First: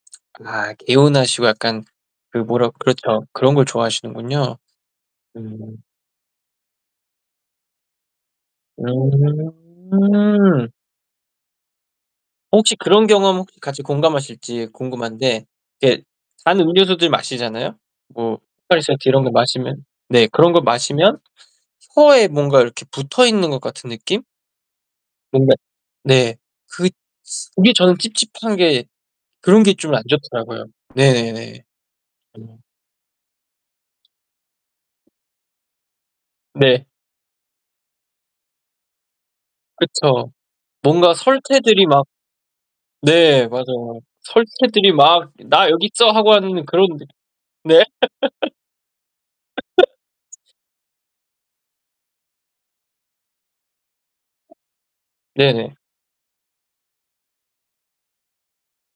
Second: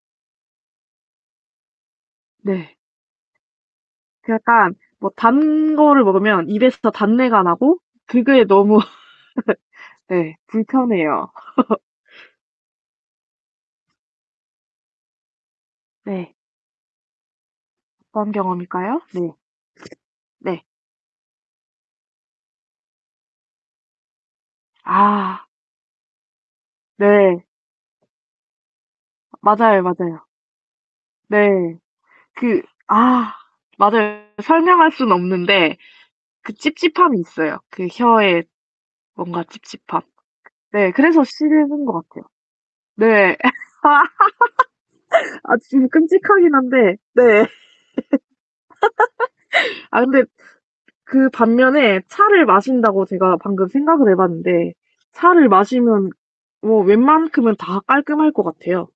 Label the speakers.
Speaker 1: 아 개운하시고 약간 그 뭐라
Speaker 2: 네.
Speaker 1: 그렇죠. 그런 걸
Speaker 2: 그
Speaker 1: 좋아하시는군요.
Speaker 2: 약간 뭐 단
Speaker 1: 음
Speaker 2: 거를 먹으면 입에서 더 단내가 나고 그게 너무 네
Speaker 1: 음.
Speaker 2: 불편해요.
Speaker 1: 혹시 그런 경험 혹시 같이 공감하실지 궁금한데 이게
Speaker 2: 네.
Speaker 1: 단 음료수들 마시잖아요.
Speaker 2: 어떤
Speaker 1: 뭐
Speaker 2: 경험일까요?
Speaker 1: 포카리스웨트 이런
Speaker 2: 네.
Speaker 1: 것 마시면 네 그런 거
Speaker 2: 네.
Speaker 1: 마시면 혀에 뭔가 이렇게 붙어 있는 것 같은 느낌?
Speaker 2: 아.
Speaker 1: 뭔가 네. 그
Speaker 2: 네.
Speaker 1: 츠 그게 저는 찝찝한 게 그런 게
Speaker 2: 맞아요,
Speaker 1: 좀 안
Speaker 2: 맞아요.
Speaker 1: 좋더라고요. 네네네.
Speaker 2: 네.
Speaker 1: 어.
Speaker 2: 그 아 맞아요. 설명할 수는 없는데 그
Speaker 1: 네.
Speaker 2: 찝찝함이 있어요. 그 혀에 뭔가 찝찝함.
Speaker 1: 그쵸.
Speaker 2: 네.
Speaker 1: 뭔가
Speaker 2: 그래서 싫은
Speaker 1: 설태들이 막
Speaker 2: 것 같아요. 네.
Speaker 1: 네. 맞아요. 설태들이 막
Speaker 2: 아
Speaker 1: "나
Speaker 2: 지금
Speaker 1: 여기 있어." 하고
Speaker 2: 끔찍하긴
Speaker 1: 하는 그런
Speaker 2: 한데.
Speaker 1: 느
Speaker 2: 네.
Speaker 1: 네.
Speaker 2: 아, 근데 그 반면에 차를 마신다고 제가 방금 생각을 해 봤는데 차를
Speaker 1: 네네.
Speaker 2: 마시면 뭐 웬만큼은 다 깔끔할 것 같아요.